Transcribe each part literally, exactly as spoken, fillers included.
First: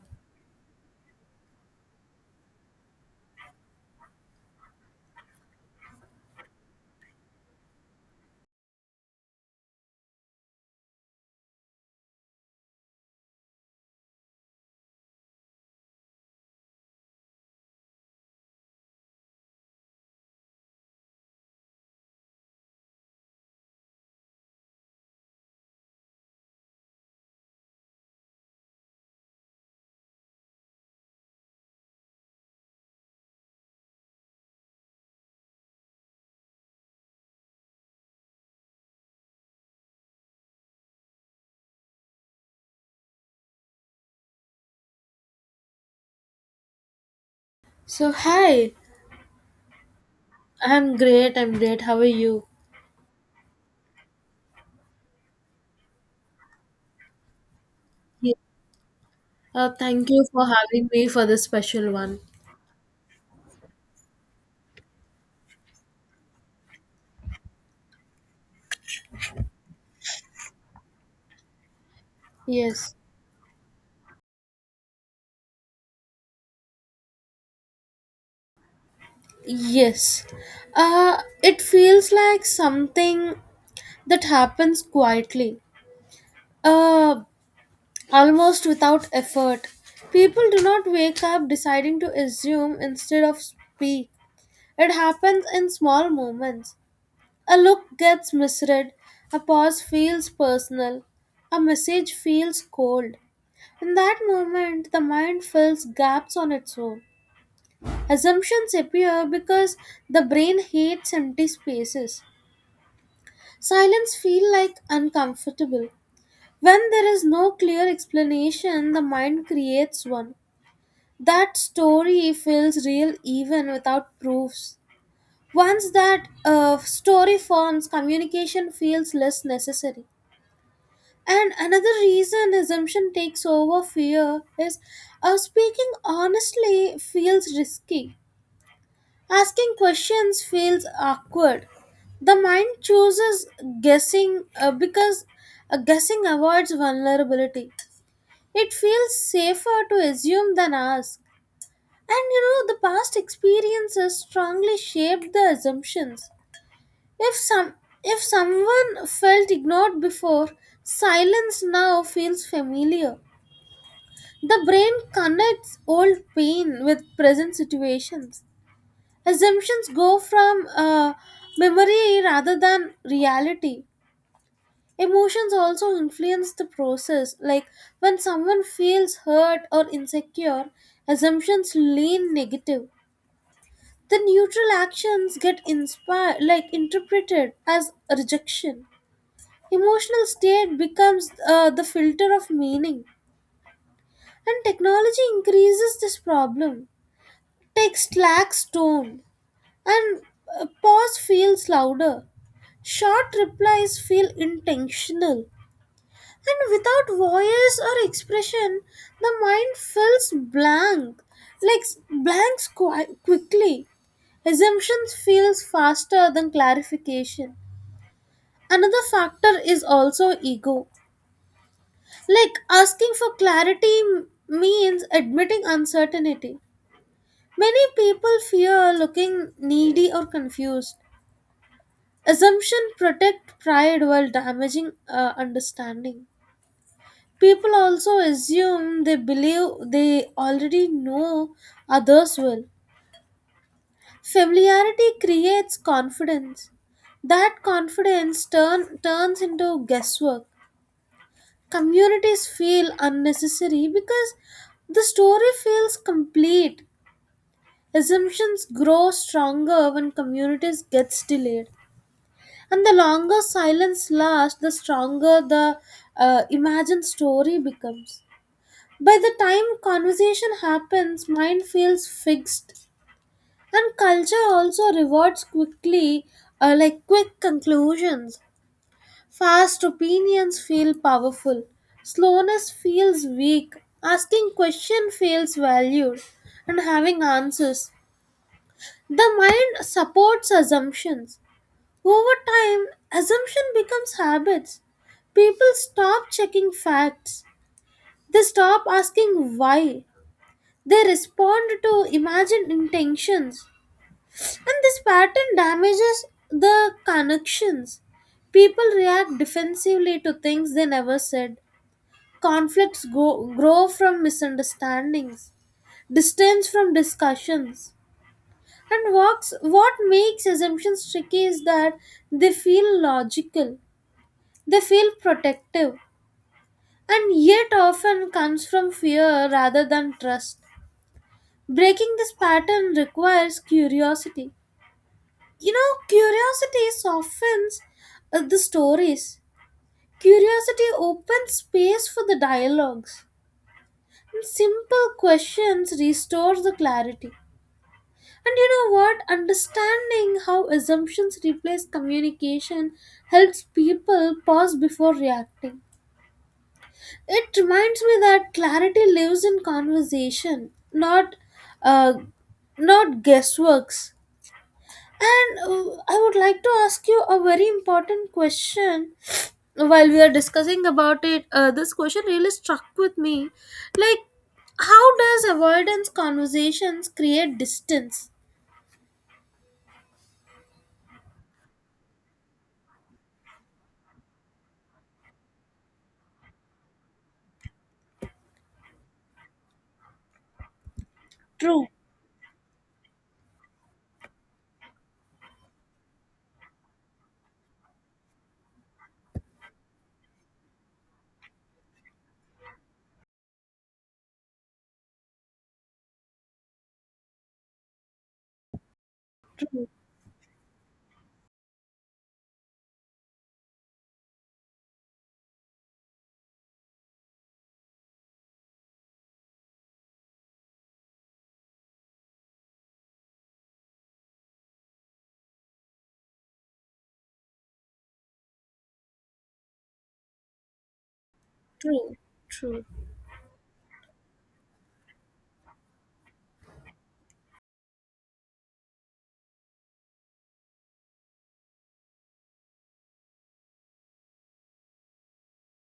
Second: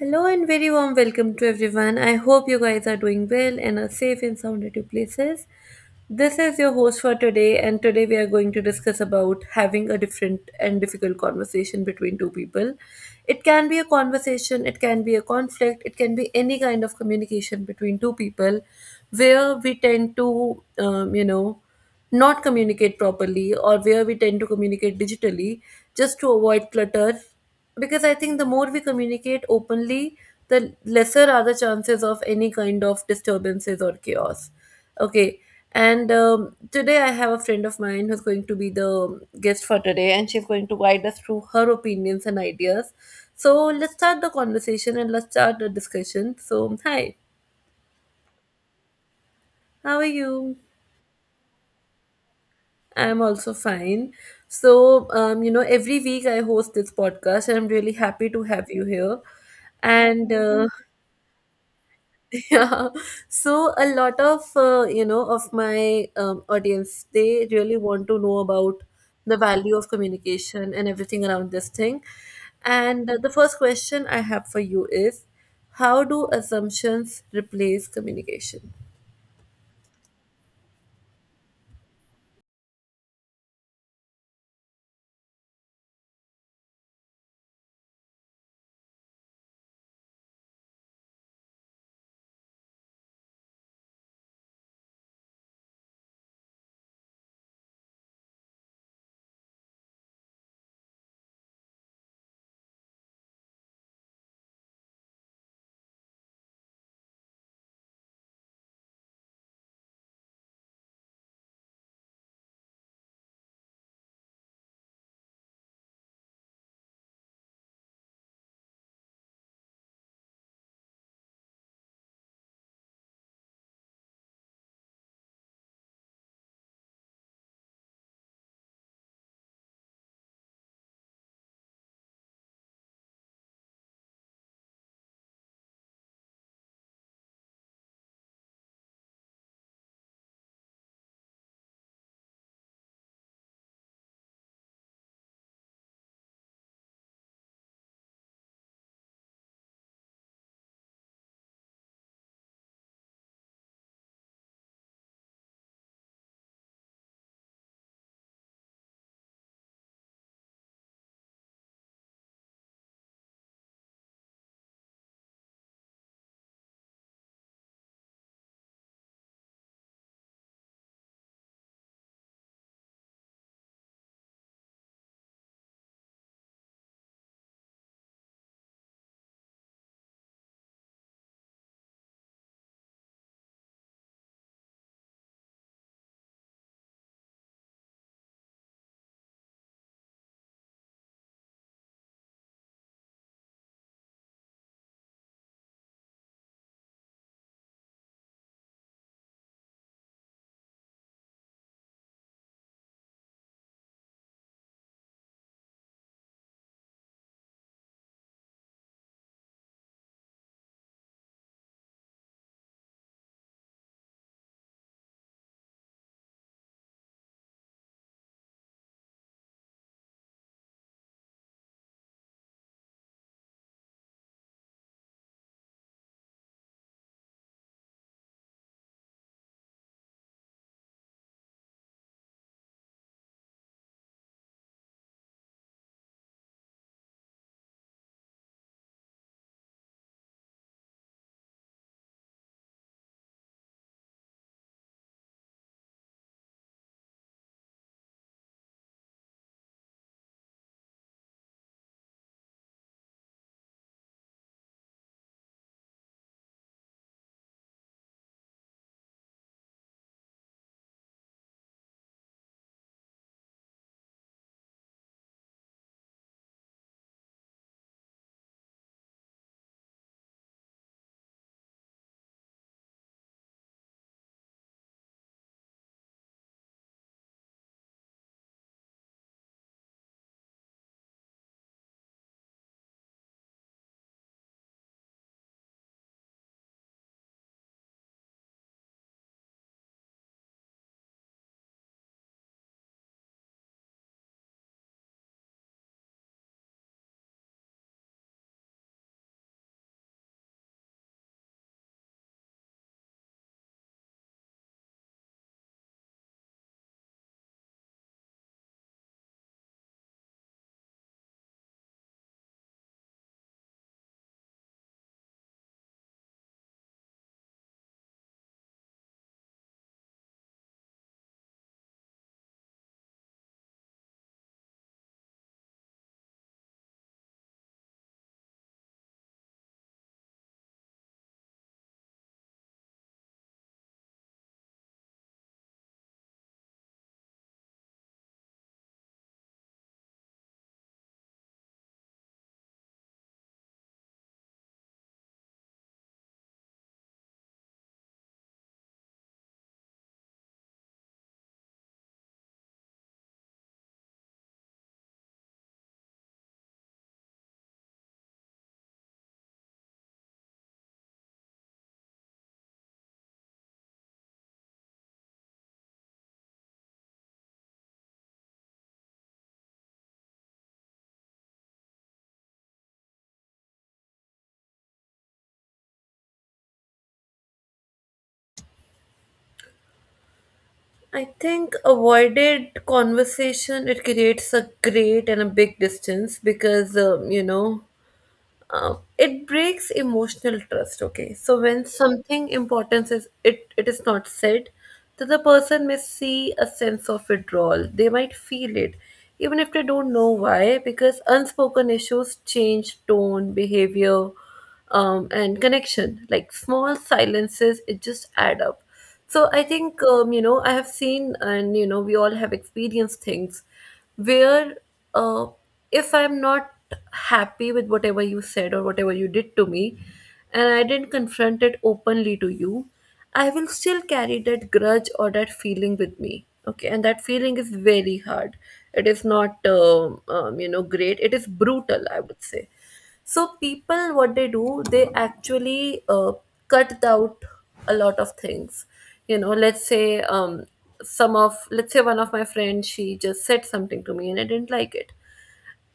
Hello and very warm welcome to everyone. I hope you guys are doing well and are safe and sound at your places. This is your host for today, and today we are going to discuss about having a different and difficult conversation between two people. It can be a conversation, it can be a conflict, it can be any kind of communication between two people where we tend to, um, you know, not communicate properly, or where we tend to communicate digitally just to avoid clutter, because I think the more we communicate openly, the lesser are the chances of any kind of disturbances or chaos. Okay, and um, today I have a friend of mine who's going to be the guest for today, and she's going to guide us through her opinions and ideas. So let's start the conversation and let's start the discussion. So, hi, So, hi, how are you? I'm great. I'm great. How are you? I'm also fine. So, um, you know, every week I host this podcast, and I'm really happy Yeah. to have you here. Uh, thank you And for uh, having me for this special one. Yeah. So a lot of uh, you know, of my um, audience, they really want to know about the value of communication and everything around this thing. Yes. And uh, the first question I have for you is, how do assumptions replace communication? Yes. Uh, it feels like something that happens quietly, uh, almost without effort. People do not wake up deciding to assume instead of speak. It happens in small moments. A look gets misread, a pause feels personal, a message feels cold. In that moment, the mind fills gaps on its own. Assumptions appear because the brain hates empty spaces. Silence feels like uncomfortable. When there is no clear explanation, the mind creates one. That story feels real even without proofs. Once that uh, story forms, communication feels less necessary. And another reason assumption takes over fear is uh, speaking honestly feels risky. Asking questions feels awkward. The mind chooses guessing uh, because uh, guessing avoids vulnerability. It feels safer to assume than ask. And you know, the past experiences strongly shaped the assumptions. If some if someone felt ignored before, silence now feels familiar. The brain connects old pain with present situations. Assumptions go from uh, memory rather than reality. Emotions also influence the process, like when someone feels hurt or insecure, assumptions lean negative. The neutral actions get inspired, like interpreted as rejection. Emotional state becomes uh, the filter of meaning, and technology increases this problem. Text lacks tone and a pause feels louder. Short replies feel intentional. And without voice or expression, the mind feels blank, like s- blanks qui- quickly. Assumptions feels faster than clarification. Another factor is also ego. Like asking for clarity m- means admitting uncertainty. Many people fear looking needy or confused. Assumption protect pride while damaging uh, understanding. People also assume they believe they already know others well. Familiarity creates confidence. That confidence turn, turns into guesswork. Communities feel unnecessary because the story feels complete. Assumptions grow stronger when communities gets delayed. And the longer silence lasts, the stronger the uh, imagined story becomes. By the time conversation happens, mind feels fixed. And culture also rewards quickly, uh, like quick conclusions. Fast opinions feel powerful. Slowness feels weak. Asking question feels valued. And having answers. The mind supports assumptions. Over time, assumption becomes habits. People stop checking facts. They stop asking why. They respond to imagined intentions. And this pattern damages the connections. People react defensively to things they never said. Conflicts go, grow from misunderstandings, distance from discussions. And walks, what makes assumptions tricky is that they feel logical. They feel protective and yet often comes from fear rather than trust. Breaking this pattern requires curiosity. You know, curiosity softens uh, the stories. Curiosity opens space for the dialogues. And simple questions restore the clarity. And you know what? Understanding how assumptions replace communication helps people pause before reacting. It reminds me that clarity lives in conversation, not uh, not guessworks. And uh, I would like to ask you a very important question. While we are discussing about it, uh, this question really struck with me. Like, how does avoidance conversations create distance? I think avoided conversation, it creates a great and a big distance because um, you know uh, it breaks emotional trust. Okay, so when True, something important is it it is not said, that the person may see a sense of withdrawal. They might feel it, even if they don't know why, because unspoken issues change tone, behavior, um, and connection. Like, small silences, it just add up. So I true, think, um, you know, I have seen, and you know, we all have experienced things where, uh, if I'm not happy with whatever you said or whatever you did to me, and I didn't confront it openly to you, I will still carry that grudge or that feeling with me. Okay, and that feeling is very hard. It is not, um, um, you know, great. It is brutal, true, I would say. true. So people, what they do, they actually uh, cut out a lot of things. You know, let's say, um, some of, let's say one of my friends, she just said something to me and I didn't like it.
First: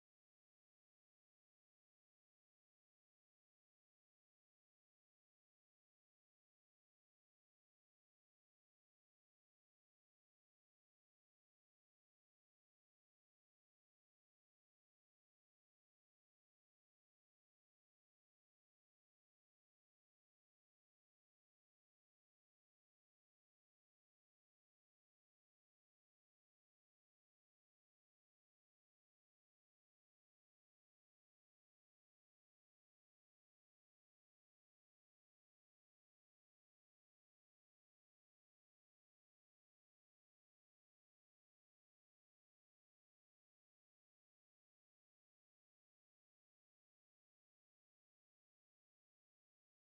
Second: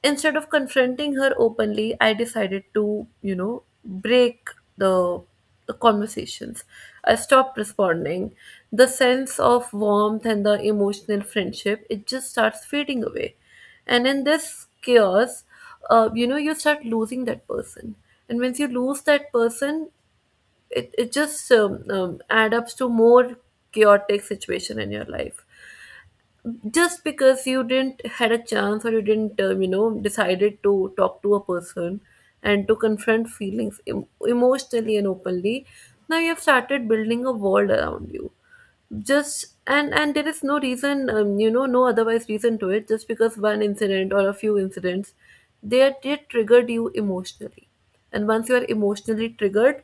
Instead of confronting her openly, I decided to, you know, break the the conversations. I stopped responding. The sense of warmth and the emotional friendship, it just starts fading away. And in this chaos, uh, you know, you start losing that person. And once you lose that person, it, it just um, um, add up to more chaotic situation in your life, just because you didn't had a chance, or you didn't, um, you know, decided to talk to a person and to confront feelings em- emotionally and openly. Now you have started building a world around you, just, and and there is no reason, um, you know, no otherwise reason to it, just because one incident or a few incidents, they they triggered you emotionally. And once you are emotionally triggered,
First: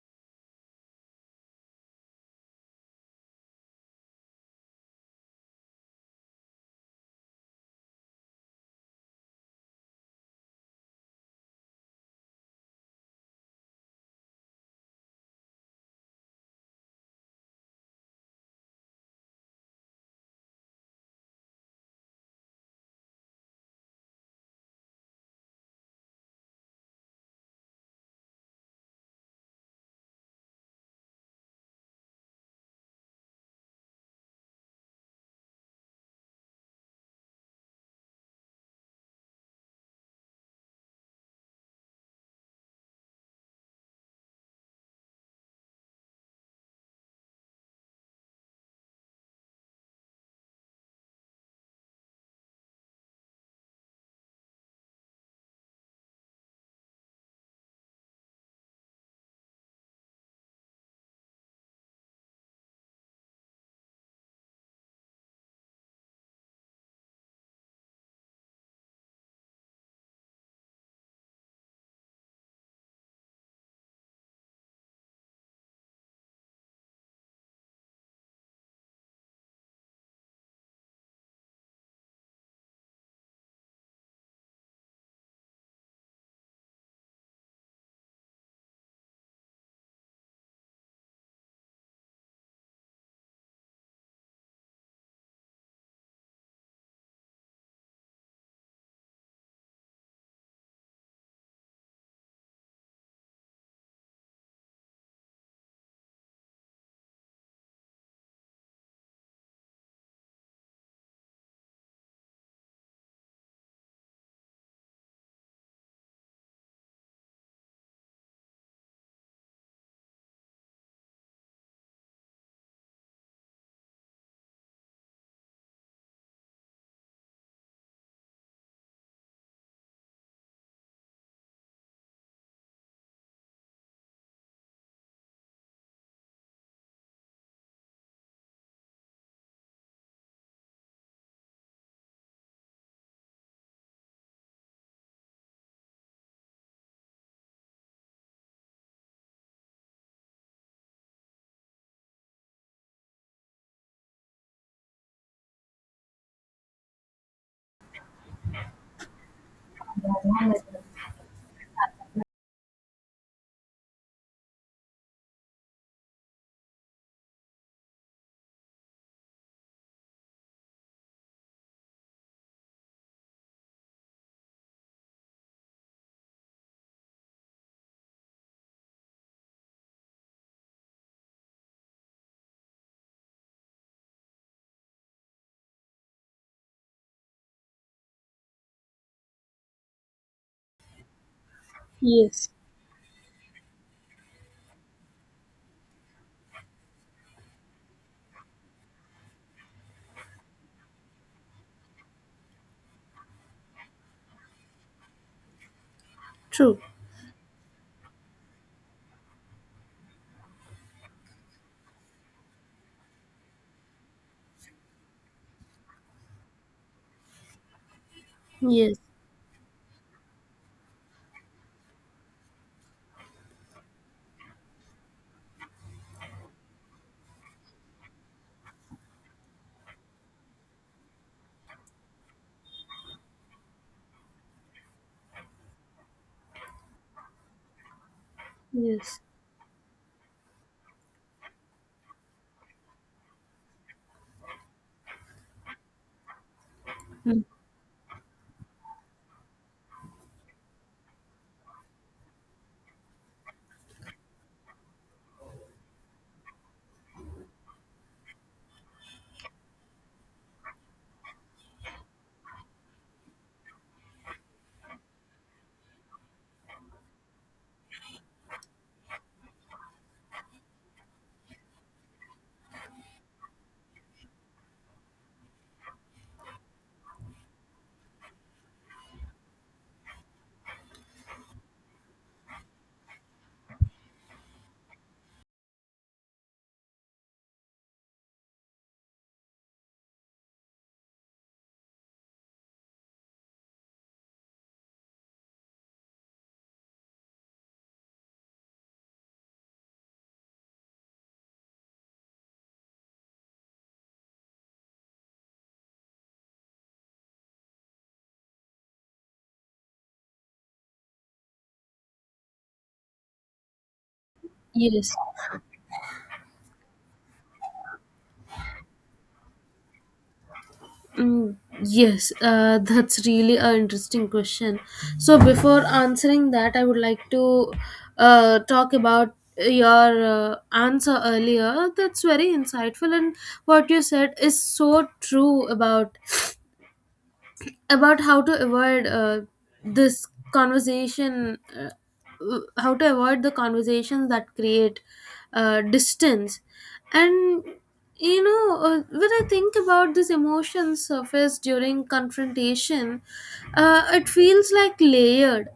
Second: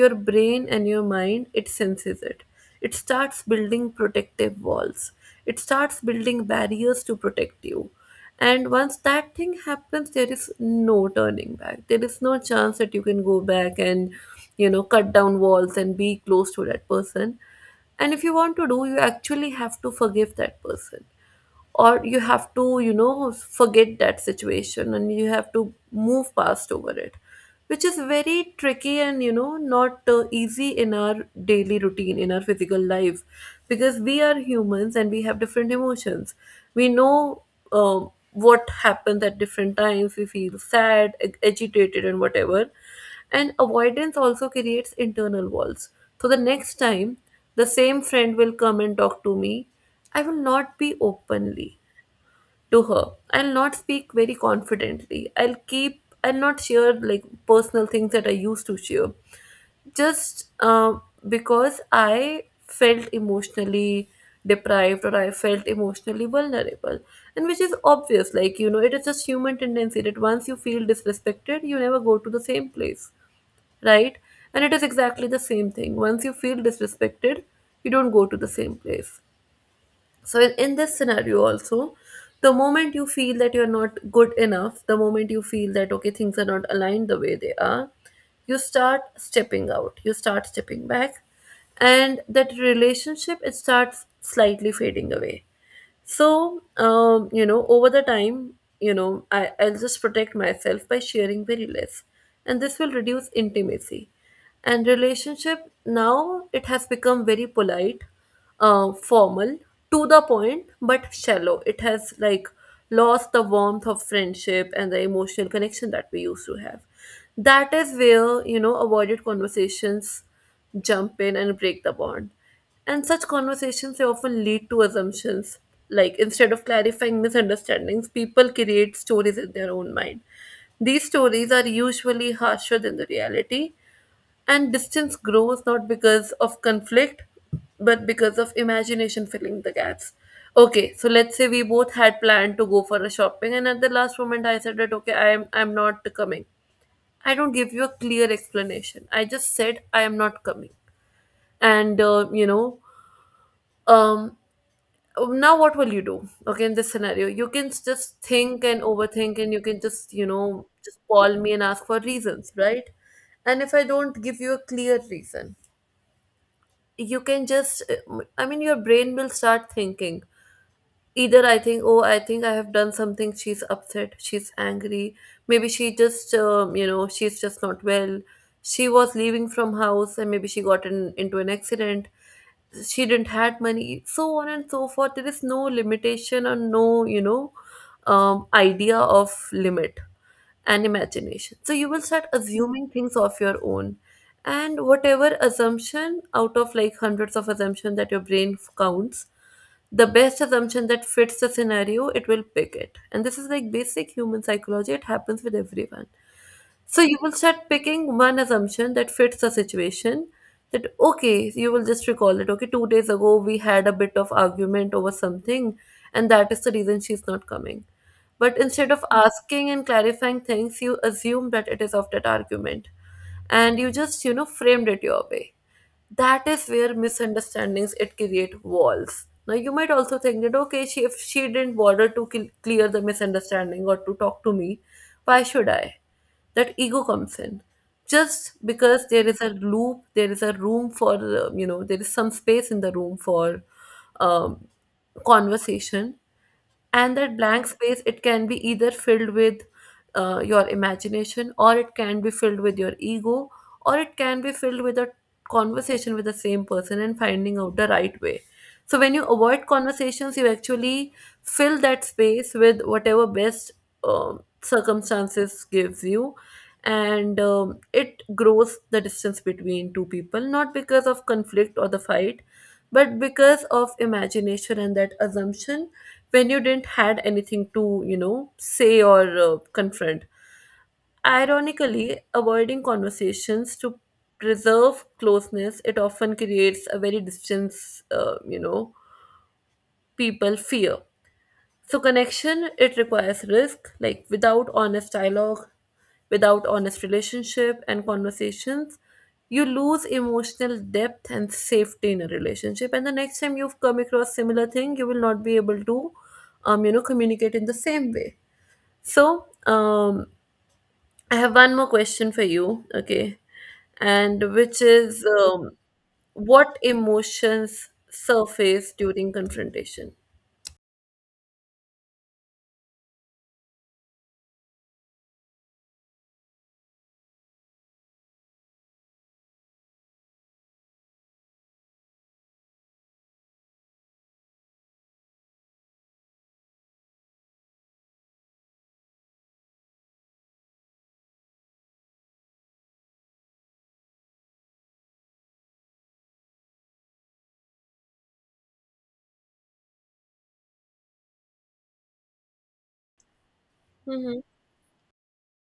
your brain and your mind, it senses it. It starts building protective walls, it starts building barriers to protect you. And once that thing happens, there is no turning back. There is no chance that you can go back and, you know, cut down walls and be close to that person. And if you want to do, you actually have to forgive that person, or you have to, you know, forget that situation and you have to move past over it, which is very tricky and, you know, not uh, easy in our daily routine, in our physical life, because we are humans and we have different emotions. We know, um, what happens at different times, we feel sad, ag- agitated and whatever. And avoidance also creates internal walls. So the next time the same friend will come and talk to me, I will not be openly to her. I'll not speak very confidently. I'll keep, I'll not share like personal things that I used to share. Just uh, because I felt emotionally deprived, or I felt emotionally vulnerable. And which is obvious, like, you know, it is just human tendency that once you feel disrespected, you never go to the same place, right? And it is exactly the same thing. Once you feel disrespected, you don't go to the same place. So, in, in this scenario, also, the moment you feel that you're not good enough, the moment you feel that, okay, things are not aligned the way they are, you start stepping out, you start stepping back, and that relationship, it starts slightly fading away. So, um, you know, over the time, you know, I, I'll just protect myself by sharing very less. And this will reduce intimacy. And relationship, now it has become very polite, uh, formal, to the point, but shallow. It has like lost the warmth of friendship and the emotional connection that we used to have. That is where, you know, avoided conversations jump in and break the bond. And such conversations, they often lead to assumptions. Like, instead of clarifying misunderstandings, people create stories in their own mind. These stories are usually harsher than the reality, and distance grows not because of conflict, but because of imagination filling the gaps. Okay, so let's say we both had planned to go for a shopping, and at the last moment I said that okay, I'm I'm not coming. I don't give you a clear explanation. I just said I am not coming, and uh, you know, um, Oh, now what will you do? Okay, in this scenario you can just think and overthink, and you can just, you know, just call me and ask for reasons, right? And if I don't give you a clear reason, you can just, I mean, your brain will start thinking, either I think, oh, I think I have done something, she's upset, she's angry. Maybe she just, um, you know, she's just not well. She was leaving from house and maybe she got in, into an accident. She didn't had money, so on and so forth. There is no limitation or no, you know, um, idea of limit and imagination. So you will start Yes, assuming things of your own. And whatever assumption, out of like hundreds of assumption that your brain counts, the best assumption that fits the scenario, it will pick it. And this is like basic human psychology, it happens with everyone. true. So you will start picking one assumption that fits the situation. That okay, you will just recall it. Okay, two days ago we had a bit of argument over something, and that is the reason she's not coming. But instead Yes, of asking and clarifying things, you assume that it is of that argument, and you just, you know, framed it your way. That is where misunderstandings, it create walls. Now you might also think that okay, she if she didn't bother to cl- clear the misunderstanding or to talk to me, why should I? That ego comes in, just because yes, there is a loop, there is a room for, uh, you know, there is some space in the room for, um, conversation. And that mm, blank space, it can be either filled with uh, your imagination, or it can be filled with your ego, or it can be filled with a conversation with the same person and finding out the right way. So when you avoid conversations, you actually fill that space with whatever best um, circumstances gives you. And um, it grows the distance between two people, not because of conflict or the fight, but because of imagination and that assumption, when you didn't had anything to, you know, say or uh, confront. Ironically, avoiding conversations to preserve closeness, it often creates a very distance, uh, you know, people fear. So connection, it requires risk. Like, without honest dialogue, without honest relationship and conversations, you lose emotional depth and safety in a relationship. And the next time you've come across similar thing, you will not be able to, um, you know, communicate in the same way. So, um, I have one more question for you, okay, and which yes. is, um, what emotions surface during confrontation? Mm, yes, uh, that's really an interesting question. So, before answering that, I would like to uh, talk about your uh, answer earlier. That's very insightful, and what you said is so true about about how to avoid uh, this conversation, uh, w- how to avoid the conversations that create uh, distance. And you know, uh, when I think about this emotion surface during confrontation, uh, it feels like layered.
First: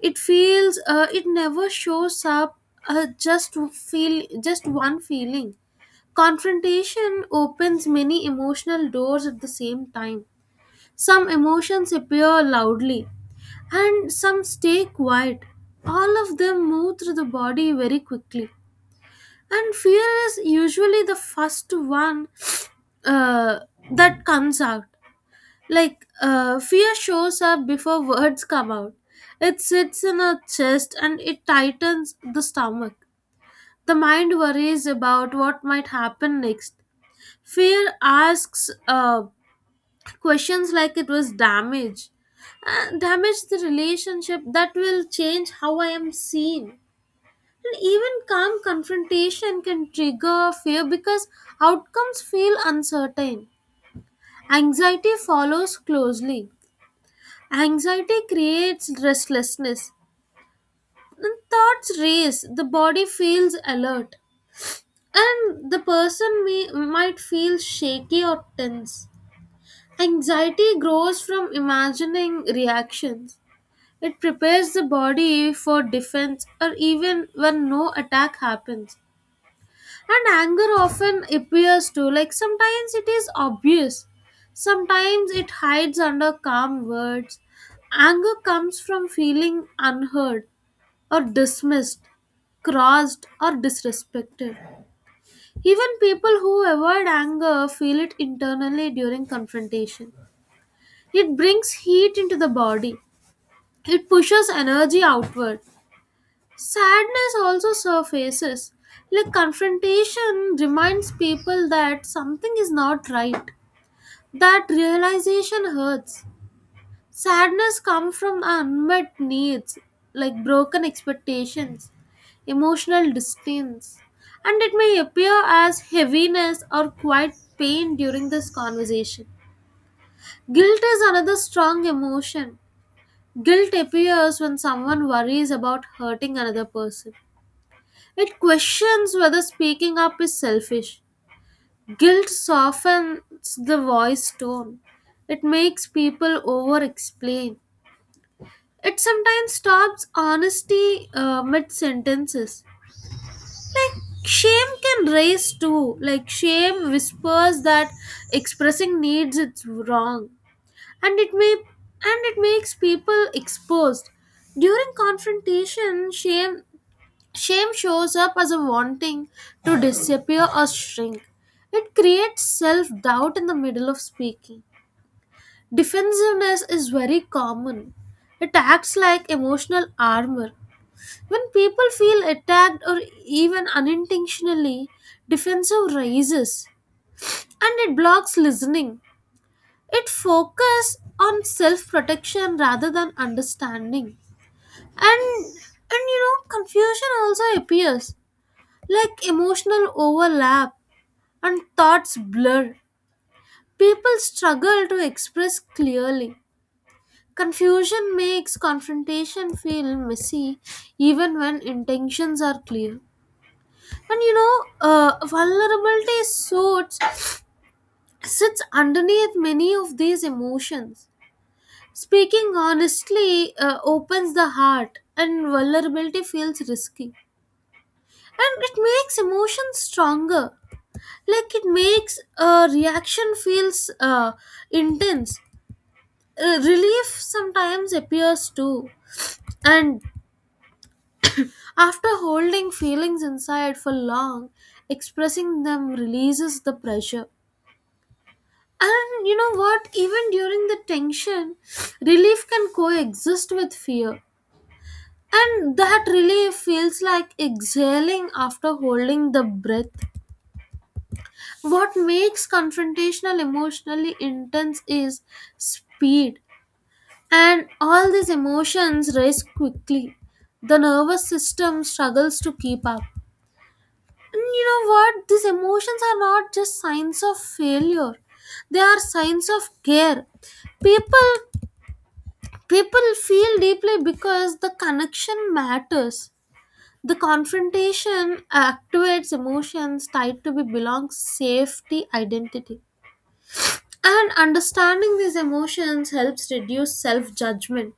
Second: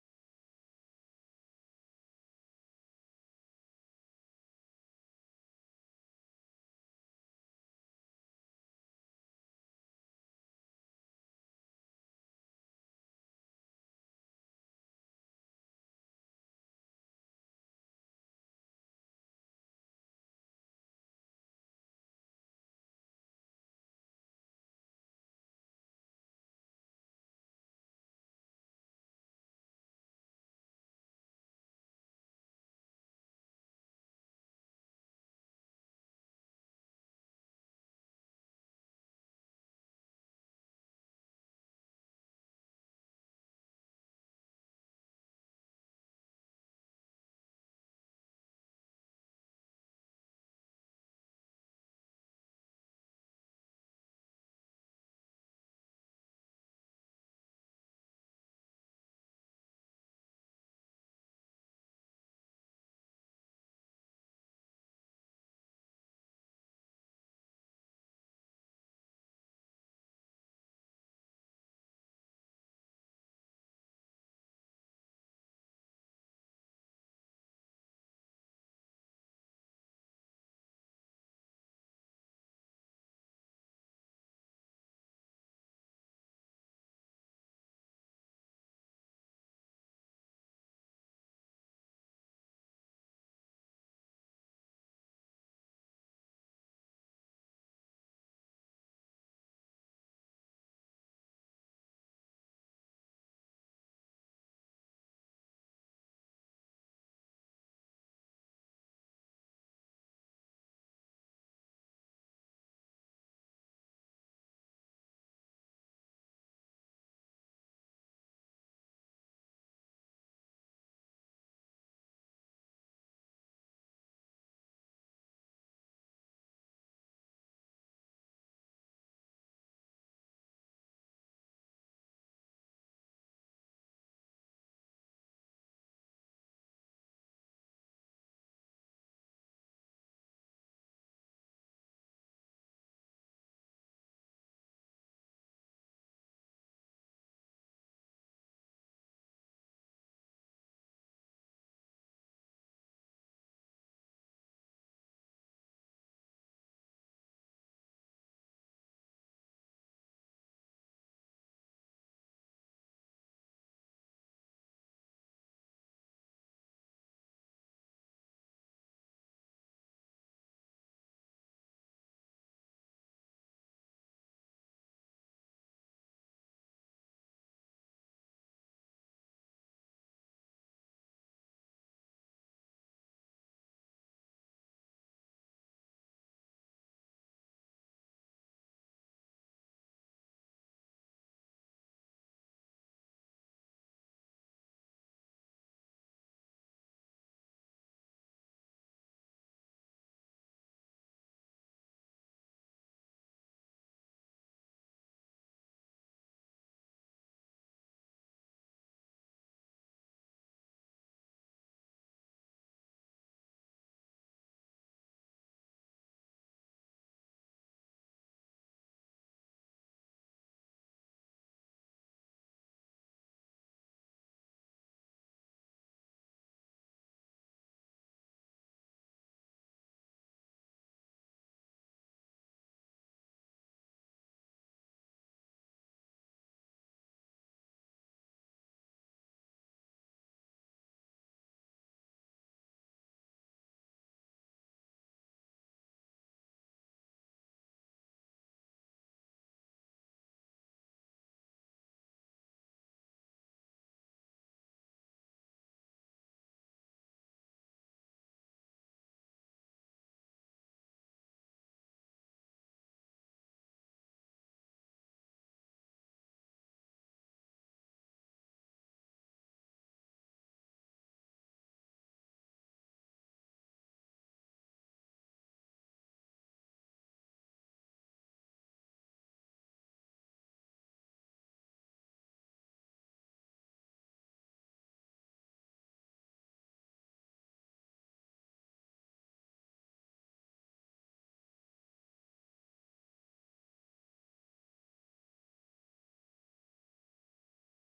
It feels, uh, it never shows up, uh, just feel just one feeling. Confrontation opens many emotional doors at the same time. Some emotions appear loudly and some stay quiet. All of them move through the body very quickly. And fear is usually the first one uh, that comes out. Like, uh, fear shows up before words come out. It sits in our chest and it tightens the stomach. The mind worries about what might happen next. Fear asks, uh, questions like it was damage uh, damage the relationship, that will change how I am seen. And even calm confrontation can trigger fear because outcomes feel uncertain. Anxiety follows closely. Anxiety creates restlessness and thoughts race. The body feels alert, and the person may, might feel shaky or tense. Anxiety grows from imagining reactions. It prepares the body for defense or even when no attack happens. And anger often appears too. Like, sometimes it is obvious, sometimes it hides under calm words. Anger comes from feeling unheard or dismissed, crossed or disrespected. Even people who avoid anger feel it internally during confrontation. It brings heat into the body. It pushes energy outward. Sadness also surfaces. Like, confrontation reminds people that something is not right. That realization hurts. Sadness comes from unmet needs, like broken expectations, emotional distance, and it may appear as heaviness or quiet pain during this conversation. Guilt is another strong emotion. Guilt appears when someone worries about hurting another person. It questions whether speaking up is selfish. Guilt softens the voice tone. It makes people over explain. It sometimes stops honesty uh, mid sentences. Like, shame can raise too. Like, shame whispers that expressing needs is wrong. And it may and it makes people exposed. During confrontation, shame shame shows up as a wanting to disappear or shrink. It creates self doubt in the middle of speaking. Defensiveness is very common. It acts like emotional armor. When people feel attacked or even unintentionally, defensive rises and it blocks listening. It focuses on self protection rather than understanding. And and you know, confusion also appears. Like, emotional overlap and thoughts blur. People struggle to express clearly. Confusion makes confrontation feel messy even when intentions are clear. And you know, uh, vulnerability sorts sits underneath many of these emotions. Speaking honestly uh, opens the heart, and vulnerability feels risky. And it makes emotions stronger. Like, it makes a reaction feels uh, intense. Uh, relief sometimes appears too, and after holding feelings inside for long, expressing them releases the pressure. And you know what, even during the tension, relief can coexist with fear, and that relief feels like exhaling after holding the breath. What makes confrontational emotionally intense is speed. And all these emotions rise quickly. The nervous system struggles to keep up. And you know what? These emotions are not just signs of failure. They are signs of care. People People feel deeply because the connection matters. The confrontation activates emotions tied to be belong safety identity. And understanding these emotions helps reduce self judgment.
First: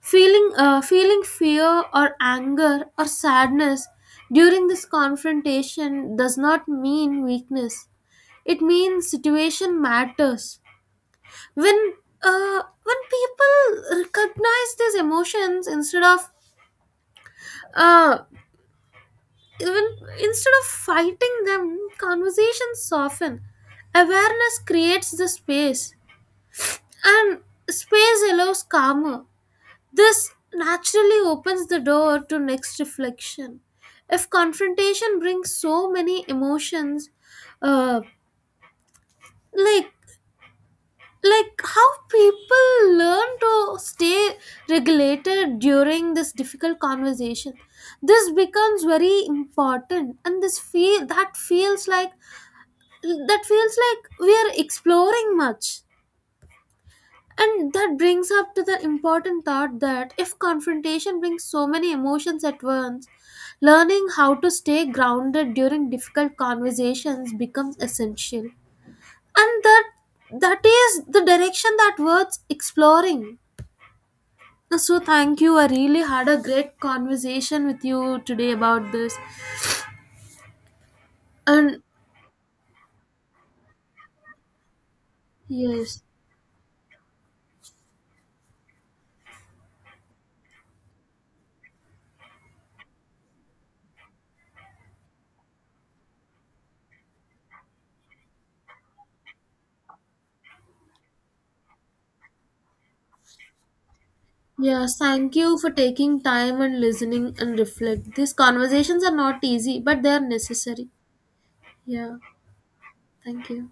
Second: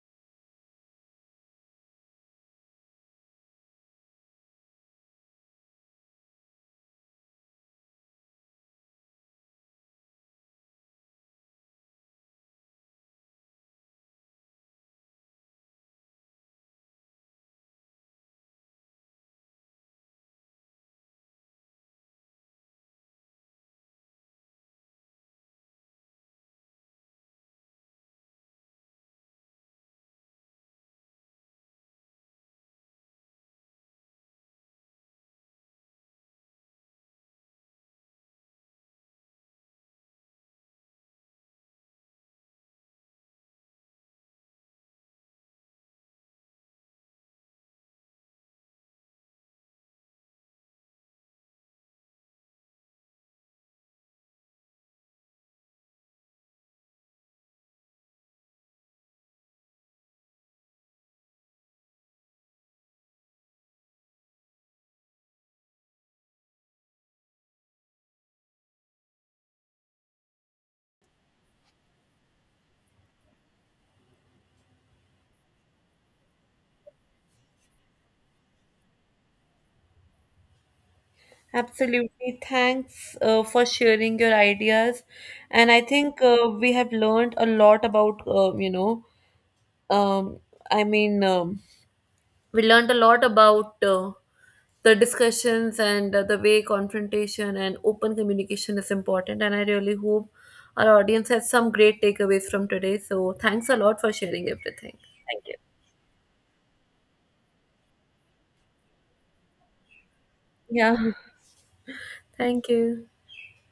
Feeling, uh, feeling fear or anger or sadness during this confrontation does not mean weakness. It means situation matters. When uh, when people recognize these emotions instead of uh, even instead of fighting them, conversations soften. Awareness creates the space, and space allows calmer. This naturally opens the door to next reflection. If confrontation brings so many emotions, uh, like like how people learn to stay regulated during this difficult conversation, this becomes very important and this feel that feels like that feels like we are exploring much. And that brings up to the important thought that if confrontation brings so many emotions at once, learning how to stay grounded during difficult conversations becomes essential. And that that is the direction that worth exploring. So thank you. I really had a great conversation with you today about this. And Absolutely. Thanks uh, for sharing your ideas. And I yes. think uh, we have learned a lot about, uh, you know, um, I mean, um, we learned a lot about uh, the discussions and uh, the way confrontation and open communication is important. And I really hope our audience has some great takeaways from today. So thanks a lot for sharing everything. Yes, thank Thank you. you for taking time and listening and reflect. These conversations are not easy, but they are necessary. Yeah. Yeah. Thank you. Thank you.